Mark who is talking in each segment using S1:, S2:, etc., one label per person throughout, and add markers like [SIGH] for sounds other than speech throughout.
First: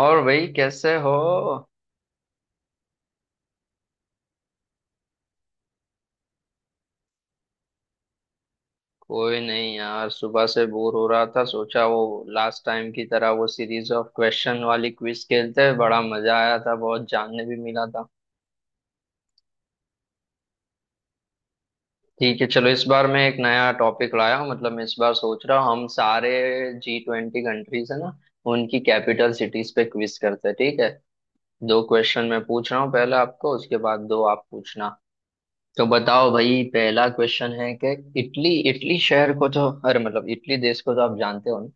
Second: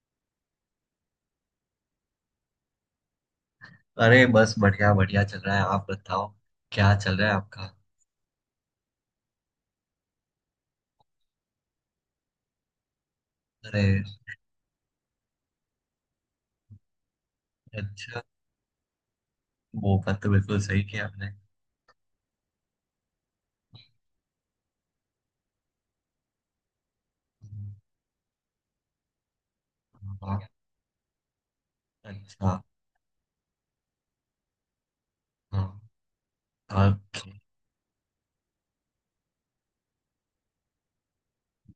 S1: और भाई, कैसे हो?
S2: अरे बस बढ़िया बढ़िया चल रहा है। आप बताओ, क्या चल रहा है आपका।
S1: कोई नहीं यार, सुबह से बोर हो रहा था, सोचा वो लास्ट टाइम की तरह वो
S2: अरे,
S1: सीरीज ऑफ क्वेश्चन वाली क्विज खेलते हैं, बड़ा मजा आया था, बहुत जानने भी मिला था।
S2: अच्छा, वो बात तो बिल्कुल सही किया आपने।
S1: ठीक है, चलो इस बार मैं एक नया टॉपिक लाया हूँ। मतलब मैं इस बार सोच रहा हूँ हम सारे G20 कंट्रीज है ना, उनकी कैपिटल सिटीज पे क्विज
S2: हाँ,
S1: करते हैं, ठीक है। दो क्वेश्चन मैं
S2: अच्छा।
S1: पूछ रहा हूँ पहले आपको, उसके बाद दो आप पूछना।
S2: हाँ।
S1: तो बताओ भाई,
S2: हाँ।
S1: पहला क्वेश्चन है कि इटली इटली शहर को तो अरे मतलब इटली देश को तो आप जानते हो ना,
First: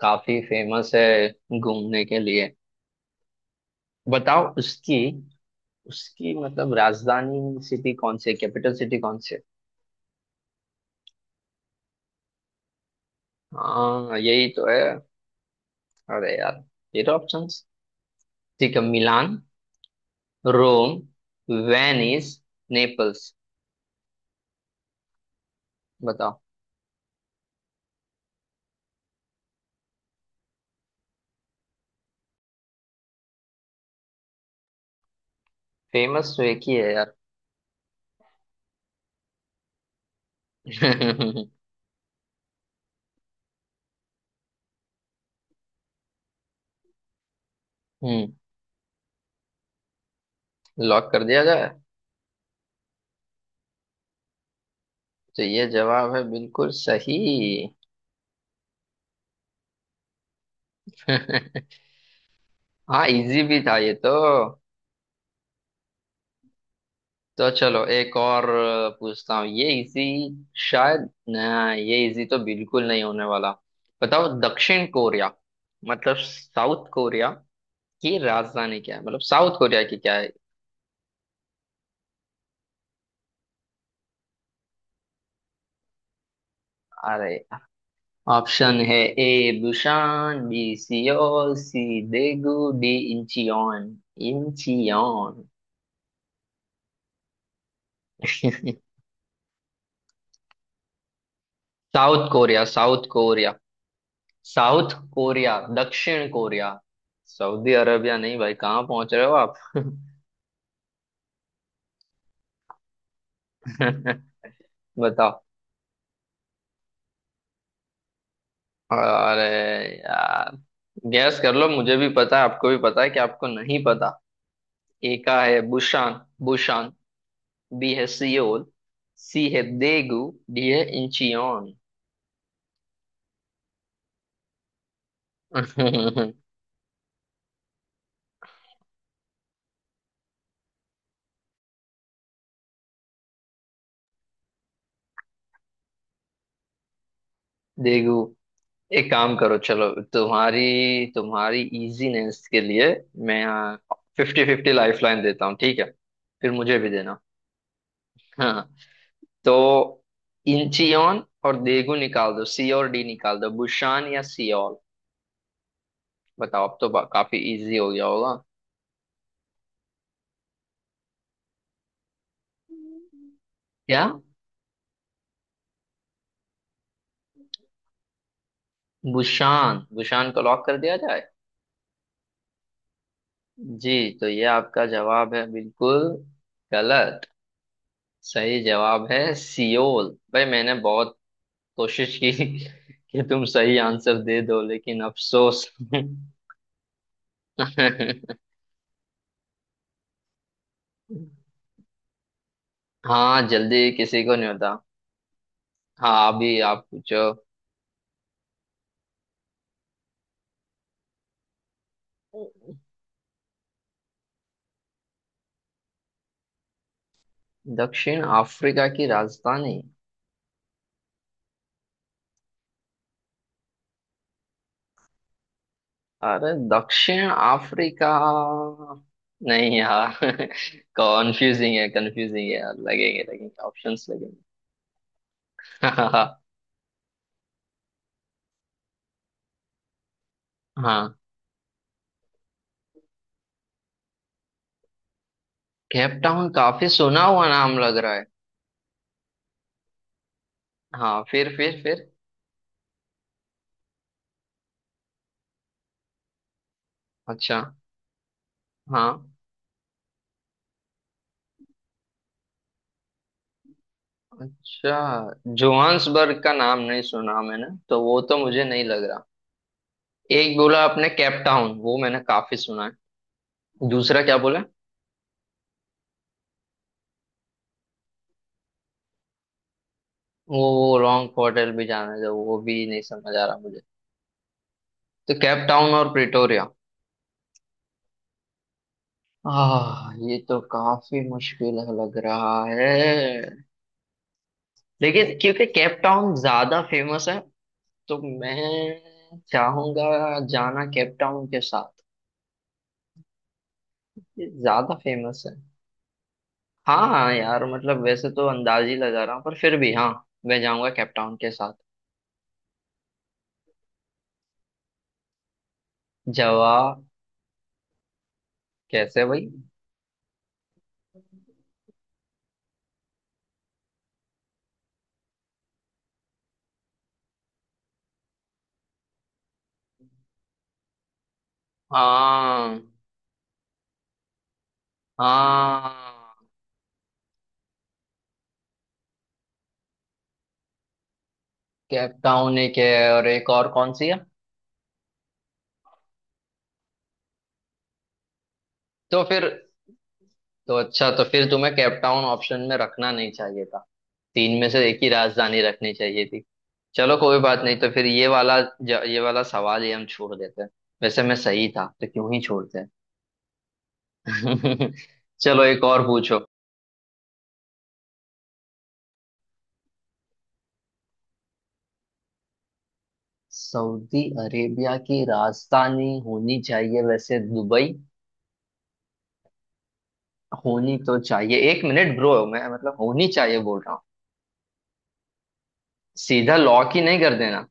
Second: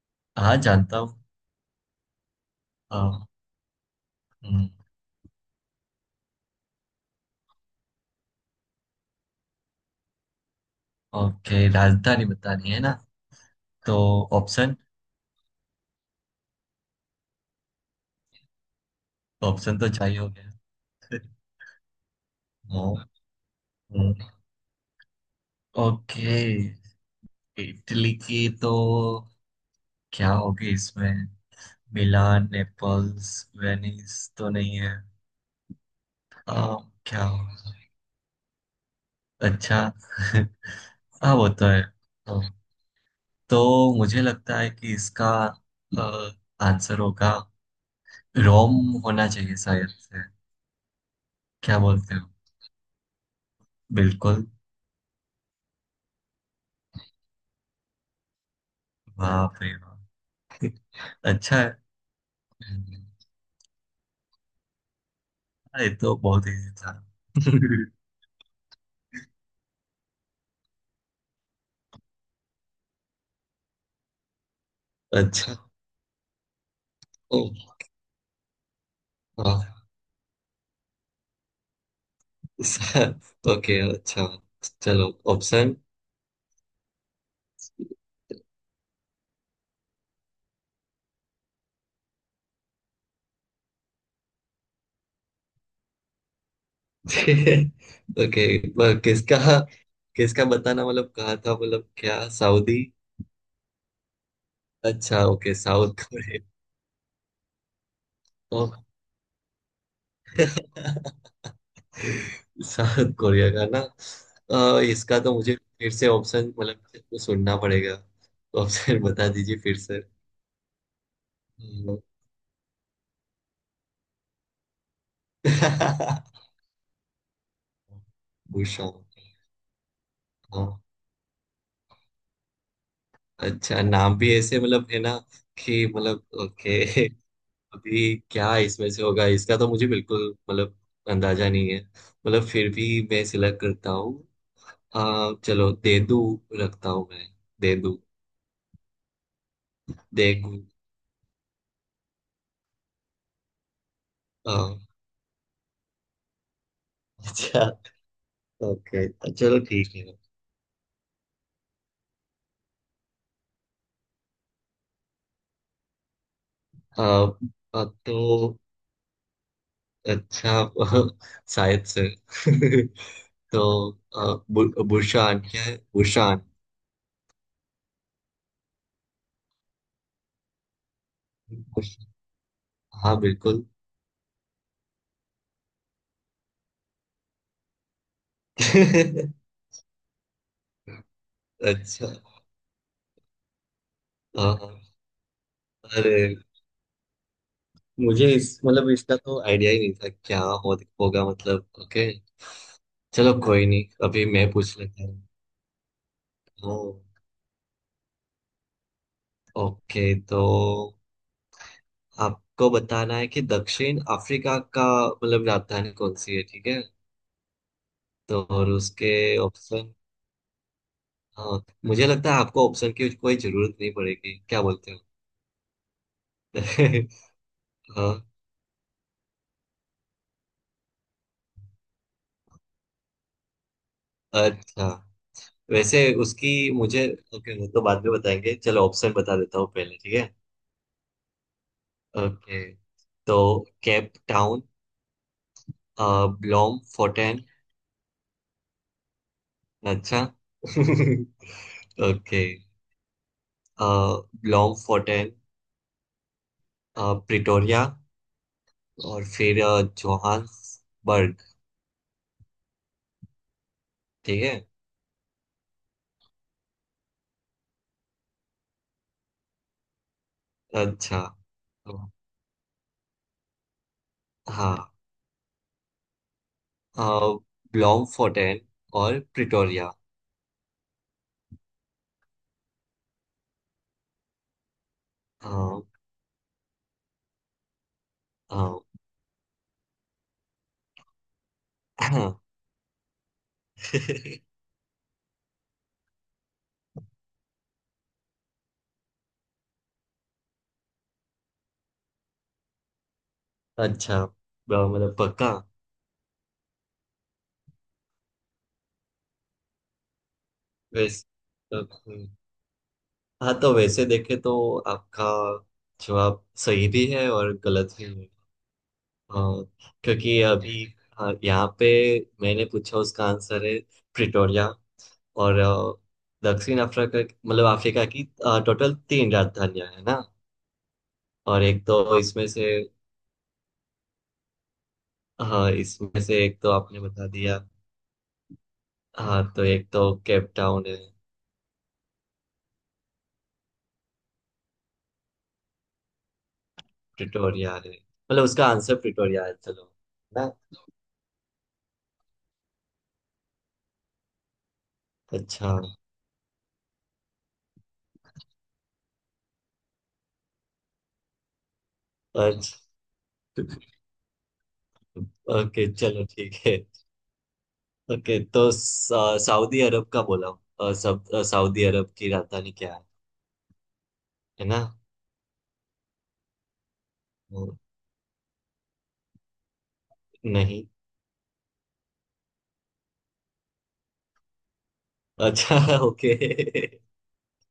S1: काफी
S2: हाँ,
S1: फेमस
S2: जानता हूँ।
S1: है घूमने के लिए।
S2: हाँ,
S1: बताओ
S2: हम्म,
S1: उसकी उसकी मतलब राजधानी सिटी कौन सी है, कैपिटल सिटी कौन सी है?
S2: ओके, राजधानी बतानी है ना। तो
S1: हाँ, यही तो
S2: ऑप्शन,
S1: है। अरे यार, ये तो ऑप्शंस। ठीक है, मिलान,
S2: ऑप्शन तो चाहिए। हो गया।
S1: रोम,
S2: [LAUGHS]
S1: वेनिस,
S2: हाँ,
S1: नेपल्स।
S2: हम्म, ओके।
S1: बताओ,
S2: इटली की तो क्या होगी इसमें। मिलान, नेपल्स, वेनिस तो नहीं है।
S1: फेमस तो एक ही
S2: आ,
S1: है यार।
S2: क्या होगा। अच्छा। [LAUGHS] हाँ वो
S1: [LAUGHS]
S2: तो है। हाँ। तो मुझे लगता है कि इसका अ, आंसर होगा
S1: हम्म,
S2: रोम। होना चाहिए शायद से।
S1: लॉक कर दिया जाए।
S2: क्या बोलते हो, बिल्कुल।
S1: तो ये जवाब है बिल्कुल सही।
S2: वाह भाई वाह। [LAUGHS] अच्छा है।
S1: [LAUGHS]
S2: हम्म,
S1: हाँ, इजी भी था ये तो।
S2: हाँ, ये तो बहुत इजी था।
S1: तो चलो
S2: [LAUGHS]
S1: एक और पूछता हूँ, ये इजी शायद ना, ये इजी तो बिल्कुल नहीं होने वाला। बताओ, दक्षिण कोरिया
S2: अच्छा।
S1: मतलब साउथ कोरिया
S2: ओ,
S1: की राजधानी क्या है, मतलब साउथ कोरिया
S2: वाह।
S1: की क्या है?
S2: [LAUGHS] ओके, अच्छा, चलो ऑप्शन।
S1: अरे, ऑप्शन है। A Busan, B Seoul, C Daegu, D Incheon. Incheon.
S2: [LAUGHS] Okay.
S1: [LAUGHS]
S2: किसका, किसका बताना, मतलब कहा था, मतलब
S1: साउथ
S2: क्या
S1: Korea,
S2: Saudi.
S1: South Korea, South
S2: अच्छा, ओके,
S1: कोरिया,
S2: साउथ
S1: दक्षिण कोरिया। सऊदी अरबिया नहीं भाई, कहाँ
S2: कोरिया।
S1: पहुंच रहे हो आप?
S2: साउथ कोरिया का ना।
S1: [LAUGHS]
S2: इसका तो
S1: बताओ।
S2: मुझे फिर से ऑप्शन, मतलब मेरे को सुनना पड़ेगा, तो ऑप्शन बता
S1: अरे
S2: दीजिए फिर से।
S1: यार, गैस कर लो, मुझे
S2: हम्म।
S1: भी पता है आपको भी पता है कि आपको नहीं पता। ए का है बुशान
S2: [LAUGHS]
S1: बुशान बी है सियोल,
S2: बुशोंग।
S1: सी है देगू,
S2: हाँ,
S1: डी है इंचियोन।
S2: अच्छा नाम भी ऐसे मतलब, है ना कि, मतलब
S1: [LAUGHS]
S2: ओके। [LAUGHS] अभी क्या इसमें से होगा, इसका तो मुझे बिल्कुल मतलब अंदाजा नहीं है, मतलब फिर भी मैं सिलेक्ट करता हूँ। चलो देदू रखता हूँ मैं। देदू,
S1: देगू। एक काम करो, चलो
S2: देखू।
S1: तुम्हारी तुम्हारी इजीनेस के लिए मैं fifty
S2: uh,
S1: fifty life line देता हूँ, ठीक है? फिर मुझे भी देना।
S2: [LAUGHS] अच्छा,
S1: हाँ,
S2: ओके,
S1: तो
S2: चलो ठीक है।
S1: इंचियोन और देगू निकाल दो, सी और डी निकाल दो, बुशान या सियोल? बताओ, अब तो
S2: अ,
S1: काफी इजी हो गया
S2: तो
S1: होगा।
S2: अच्छा। [LAUGHS] शायद से। [LAUGHS] तो
S1: क्या,
S2: बुशान क्या है, बुशान।
S1: बुशान? बुशान को लॉक कर दिया जाए?
S2: बुश- हाँ बिल्कुल।
S1: जी, तो ये आपका जवाब है बिल्कुल गलत। सही जवाब
S2: [LAUGHS]
S1: है सियोल। भाई, मैंने बहुत
S2: अच्छा।
S1: कोशिश की कि तुम सही आंसर दे
S2: हाँ,
S1: दो,
S2: हाँ।
S1: लेकिन अफसोस।
S2: अरे, मुझे इस मतलब, इसका तो आइडिया ही नहीं था क्या हो, होगा, मतलब ओके। चलो
S1: हाँ,
S2: कोई नहीं,
S1: जल्दी किसी
S2: अभी
S1: को नहीं
S2: मैं
S1: होता।
S2: पूछ लेता हूँ।
S1: हाँ, अभी
S2: ओ,
S1: आप पूछो।
S2: ओके, तो आपको बताना है कि दक्षिण अफ्रीका का मतलब राजधानी कौन सी है, ठीक है।
S1: दक्षिण
S2: तो और
S1: अफ्रीका की
S2: उसके
S1: राजधानी?
S2: ऑप्शन। हाँ, मुझे लगता है आपको ऑप्शन की कोई जरूरत नहीं पड़ेगी, क्या बोलते हो।
S1: अरे,
S2: [LAUGHS]
S1: दक्षिण अफ्रीका?
S2: हाँ,
S1: नहीं यार, कॉन्फ्यूजिंग है, कंफ्यूजिंग है यार। लगेंगे, लगेंगे ऑप्शंस लगेंगे।
S2: अच्छा, वैसे उसकी मुझे, ओके वो तो बाद में बताएंगे, चलो ऑप्शन बता देता हूँ पहले, ठीक है।
S1: हाँ,
S2: ओके, तो केप टाउन,
S1: केप टाउन
S2: ब्लॉम
S1: काफी सुना
S2: फोर्टेन।
S1: हुआ नाम लग रहा है।
S2: अच्छा।
S1: हाँ, फिर फिर
S2: [LAUGHS]
S1: फिर
S2: ओके, ब्लॉम फोर्टेन,
S1: अच्छा,
S2: प्रिटोरिया, और
S1: हाँ।
S2: फिर जोहान्सबर्ग। ठीक है।
S1: अच्छा, जोहान्सबर्ग का नाम नहीं सुना मैंने तो, वो तो मुझे नहीं लग रहा। एक बोला आपने
S2: अच्छा।
S1: केप टाउन, वो
S2: तो
S1: मैंने काफी सुना है। दूसरा क्या बोला?
S2: हाँ, ब्लॉम फोर्टेन और प्रिटोरिया।
S1: वो लॉन्ग होटल भी जाना है तो वो भी नहीं समझ आ रहा मुझे। तो केप
S2: हाँ।
S1: टाउन और प्रिटोरिया।
S2: हाँ।
S1: आह, ये तो काफी मुश्किल
S2: [CLEARS THROAT]
S1: लग
S2: हाँ।
S1: रहा है।
S2: [LAUGHS]
S1: लेकिन क्योंकि केप टाउन ज्यादा फेमस है, तो मैं चाहूंगा जाना केप टाउन के साथ,
S2: अच्छा।
S1: ये ज्यादा
S2: मतलब
S1: फेमस है।
S2: पक्का।
S1: हाँ हाँ यार, मतलब वैसे तो अंदाज ही लगा रहा हूँ, पर फिर भी हाँ, मैं जाऊंगा
S2: वैसे
S1: कैपटाउन के साथ।
S2: हाँ तो वैसे देखे तो आपका जवाब
S1: जवा,
S2: सही भी है और गलत भी है।
S1: कैसे भाई?
S2: हाँ, क्योंकि अभी, हाँ, यहाँ पे मैंने पूछा उसका आंसर है प्रिटोरिया। और दक्षिण अफ्रीका, मतलब अफ्रीका की टोटल तीन राजधानियां है ना। और एक तो इसमें से,
S1: हाँ
S2: हाँ इसमें से
S1: हाँ।
S2: एक तो आपने बता दिया। हाँ, तो एक तो केप टाउन है,
S1: कैपटाउन एक है, और एक और कौन सी है?
S2: प्रिटोरिया है, मतलब उसका आंसर
S1: तो फिर?
S2: प्रिटोरिया है। चलो ना।
S1: तो अच्छा, तो फिर तुम्हें कैपटाउन ऑप्शन में रखना नहीं चाहिए था, तीन में से एक ही राजधानी
S2: अच्छा।
S1: रखनी चाहिए थी। चलो कोई बात नहीं, तो फिर ये वाला ये वाला सवाल ही हम छोड़ देते हैं। वैसे मैं सही था, तो क्यों ही
S2: अच्छा,
S1: छोड़ते हैं। [LAUGHS] चलो एक
S2: ओके,
S1: और
S2: चलो
S1: पूछो।
S2: ठीक है। ओके तो सऊदी अरब का बोला, सऊदी अरब की राजधानी क्या है।
S1: सऊदी
S2: है ना।
S1: अरेबिया की राजधानी होनी चाहिए वैसे
S2: वो-
S1: दुबई।
S2: नहीं।
S1: होनी तो चाहिए, एक मिनट ब्रो, मैं मतलब होनी चाहिए बोल रहा हूँ,
S2: अच्छा। [LAUGHS] ओके।
S1: सीधा लॉक ही नहीं कर देना।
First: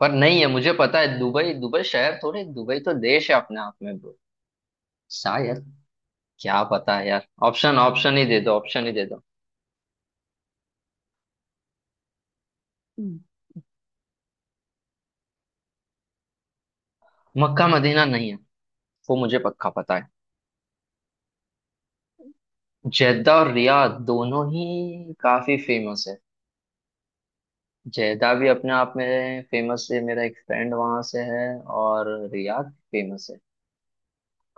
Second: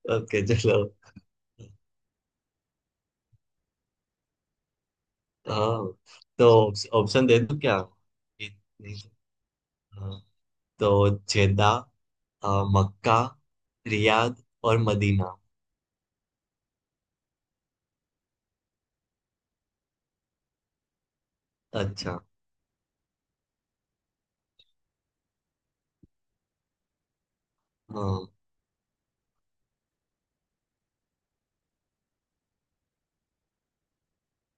S1: पर नहीं
S2: ओके,
S1: है, मुझे
S2: चलो।
S1: पता है, दुबई, दुबई शहर थोड़े, दुबई तो देश है अपने आप में ब्रो। शायद
S2: हाँ। तो
S1: क्या पता है
S2: ऑप्शन
S1: यार,
S2: दे दूं क्या।
S1: ऑप्शन ऑप्शन ही दे दो, ऑप्शन ही
S2: नहीं,
S1: दे दो।
S2: हाँ, तो जेदा, मक्का,
S1: हम्म।
S2: रियाद और मदीना।
S1: मक्का मदीना नहीं है, वो मुझे पक्का पता है।
S2: अच्छा।
S1: जेद्दा और रियाद दोनों ही काफी फेमस है।
S2: हाँ।
S1: जेदा भी अपने आप में फेमस है, मेरा एक फ्रेंड वहां से है। और रियाद फेमस है।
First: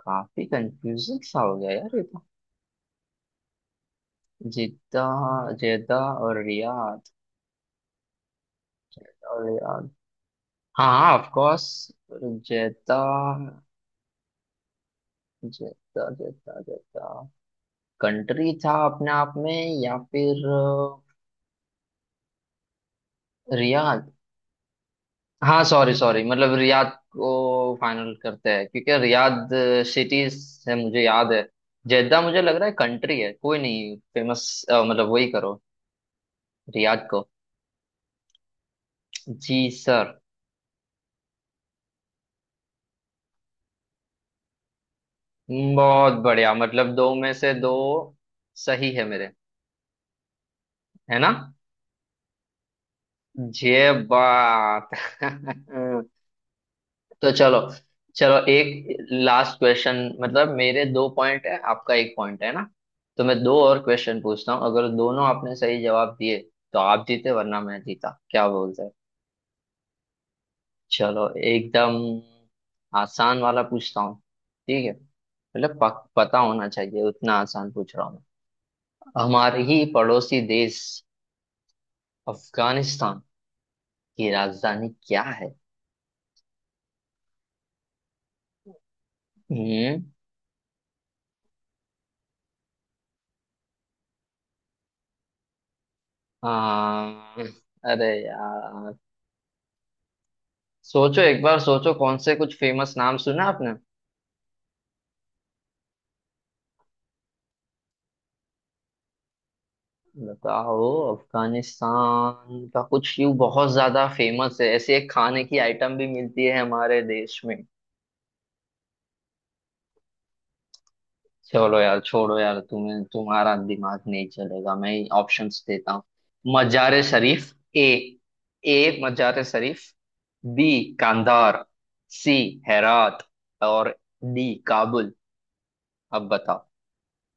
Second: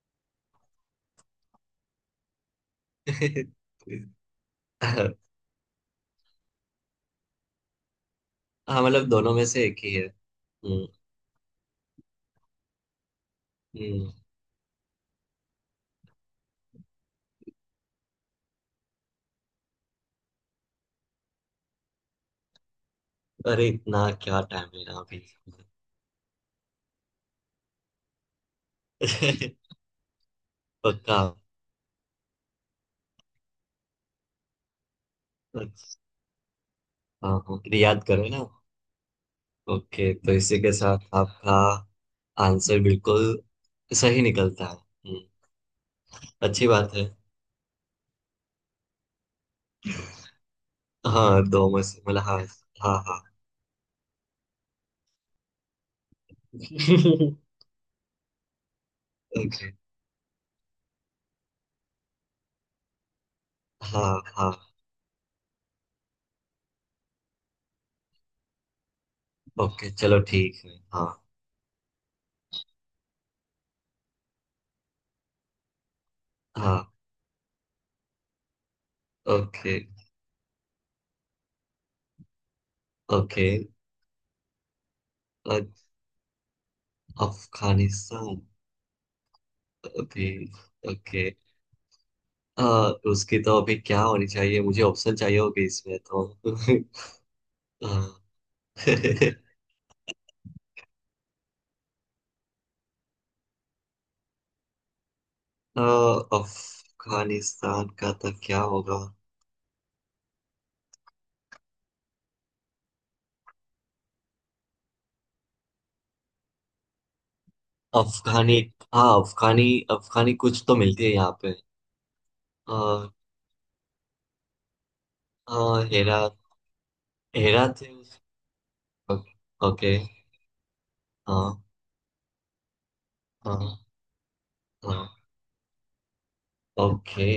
S1: काफी कंफ्यूजन सा हो गया यार ये तो।
S2: [LAUGHS]
S1: जिद्दा,
S2: हाँ,
S1: जेदा और रियाद।
S2: मतलब
S1: जेदा
S2: दोनों
S1: और
S2: में से एक
S1: रियाद।
S2: ही है।
S1: हाँ
S2: हम्म।
S1: हाँ, ऑफ कोर्स। जेदा,
S2: हम्म।
S1: जेदा, जेदा, जेदा कंट्री था अपने आप में, या फिर
S2: अरे इतना
S1: रियाद।
S2: क्या टाइम है ना अभी।
S1: हाँ, सॉरी सॉरी, मतलब रियाद को फाइनल करते हैं क्योंकि रियाद
S2: [LAUGHS]
S1: सिटी है, मुझे
S2: पक्का।
S1: याद है। जेद्दा मुझे लग रहा है कंट्री है, कोई नहीं फेमस। मतलब वही करो,
S2: अच्छा,
S1: रियाद को।
S2: हाँ हाँ, याद करो ना।
S1: जी सर।
S2: ओके, तो इसी के साथ आपका आंसर बिल्कुल सही निकलता है।
S1: बहुत बढ़िया,
S2: अच्छी
S1: मतलब
S2: बात है।
S1: दो में से दो सही है मेरे। है ना
S2: हाँ, दो में से मतलब हाँ। हाँ हाँ।
S1: ये बात? [LAUGHS]
S2: [LAUGHS]
S1: तो चलो, चलो एक लास्ट
S2: ओके।
S1: क्वेश्चन, मतलब मेरे दो पॉइंट है आपका एक पॉइंट है ना, तो मैं दो और क्वेश्चन
S2: हाँ
S1: पूछता हूँ,
S2: हाँ।
S1: अगर दोनों आपने सही जवाब दिए तो आप जीते वरना मैं जीता, क्या बोलते हैं?
S2: ओके, चलो ठीक है, हाँ।
S1: चलो, एकदम आसान वाला पूछता हूँ, ठीक है, मतलब पता होना
S2: हाँ।
S1: चाहिए, उतना आसान पूछ रहा हूँ मैं। हमारे
S2: ओके।
S1: ही पड़ोसी देश अफगानिस्तान
S2: ओके।
S1: की राजधानी क्या है?
S2: अफगानिस्तान।
S1: हम्म।
S2: अभी, ओके, अ, उसकी तो अभी क्या होनी चाहिए, मुझे ऑप्शन चाहिए होगी इसमें तो। [LAUGHS]
S1: आ, अरे
S2: अ,
S1: यार, सोचो, एक बार सोचो, कौन से कुछ फेमस नाम सुना आपने?
S2: अफगानिस्तान का तो क्या होगा।
S1: बताओ, अफगानिस्तान का कुछ यूं बहुत ज्यादा फेमस है, ऐसे एक खाने की आइटम भी मिलती है हमारे देश में।
S2: अफगानी। हाँ, अफगानी। अफगानी कुछ तो मिलती है यहाँ पे।
S1: चलो यार, छोड़ो यार, तुम्हें
S2: अ,
S1: तुम्हारा दिमाग नहीं चलेगा, मैं ही ऑप्शंस देता हूँ।
S2: हेरा।
S1: मजार शरीफ,
S2: हेरा
S1: ए,
S2: थे
S1: ए
S2: ओ-
S1: मजार शरीफ,
S2: ओके।
S1: बी
S2: हाँ।
S1: कांधार, सी हेरात,
S2: हाँ।
S1: और डी
S2: हाँ।
S1: काबुल। अब बताओ।
S2: ओके।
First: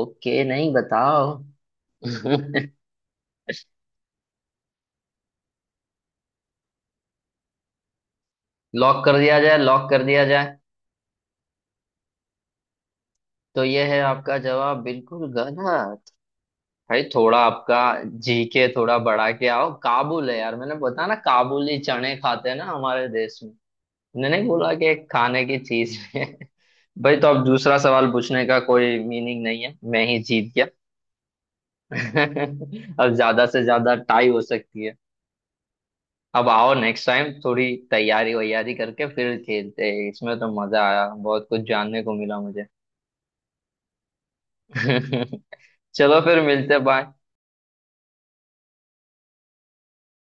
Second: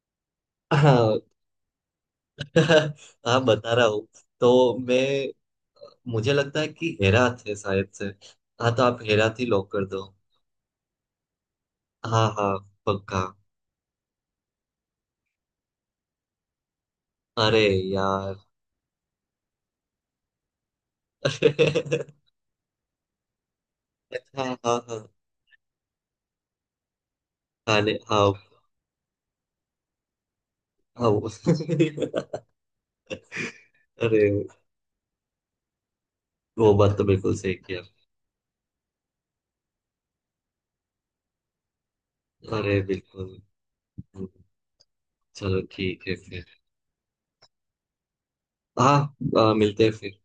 S1: ओके नहीं,
S2: हाँ।
S1: बताओ।
S2: [LAUGHS] हाँ, बता
S1: [LAUGHS]
S2: रहा हूँ। तो मैं, मुझे लगता है कि हेरा थे शायद से। हाँ तो आप
S1: लॉक कर
S2: हेरा
S1: दिया
S2: थी
S1: जाए,
S2: लॉक कर
S1: लॉक कर
S2: दो।
S1: दिया जाए।
S2: हाँ हाँ, पक्का।
S1: तो ये है आपका जवाब बिल्कुल गलत। भाई थोड़ा
S2: अरे
S1: आपका
S2: यार।
S1: जी के थोड़ा बढ़ा के आओ, काबुल है यार, मैंने बताया ना,
S2: [LAUGHS]
S1: काबुली
S2: अच्छा।
S1: चने खाते हैं ना हमारे देश में। मैंने नहीं
S2: हाँ
S1: बोला कि एक
S2: हाँ,
S1: खाने की चीज है? [LAUGHS] भाई तो अब दूसरा
S2: खाने,
S1: सवाल
S2: हाँ।
S1: पूछने का कोई मीनिंग नहीं है, मैं ही जीत गया।
S2: हाँ
S1: [LAUGHS]
S2: [LAUGHS]
S1: अब ज्यादा से ज्यादा टाई
S2: अरे,
S1: हो सकती है। अब
S2: वो
S1: आओ,
S2: बात तो
S1: नेक्स्ट टाइम
S2: बिल्कुल सही
S1: थोड़ी
S2: किया।
S1: तैयारी वैयारी करके फिर खेलते हैं, इसमें तो मजा आया, बहुत कुछ जानने को मिला
S2: अरे बिल्कुल।
S1: मुझे।
S2: चलो
S1: [LAUGHS]
S2: ठीक है
S1: चलो फिर,
S2: फिर।
S1: मिलते हैं, बाय।
S2: हाँ, मिलते हैं फिर।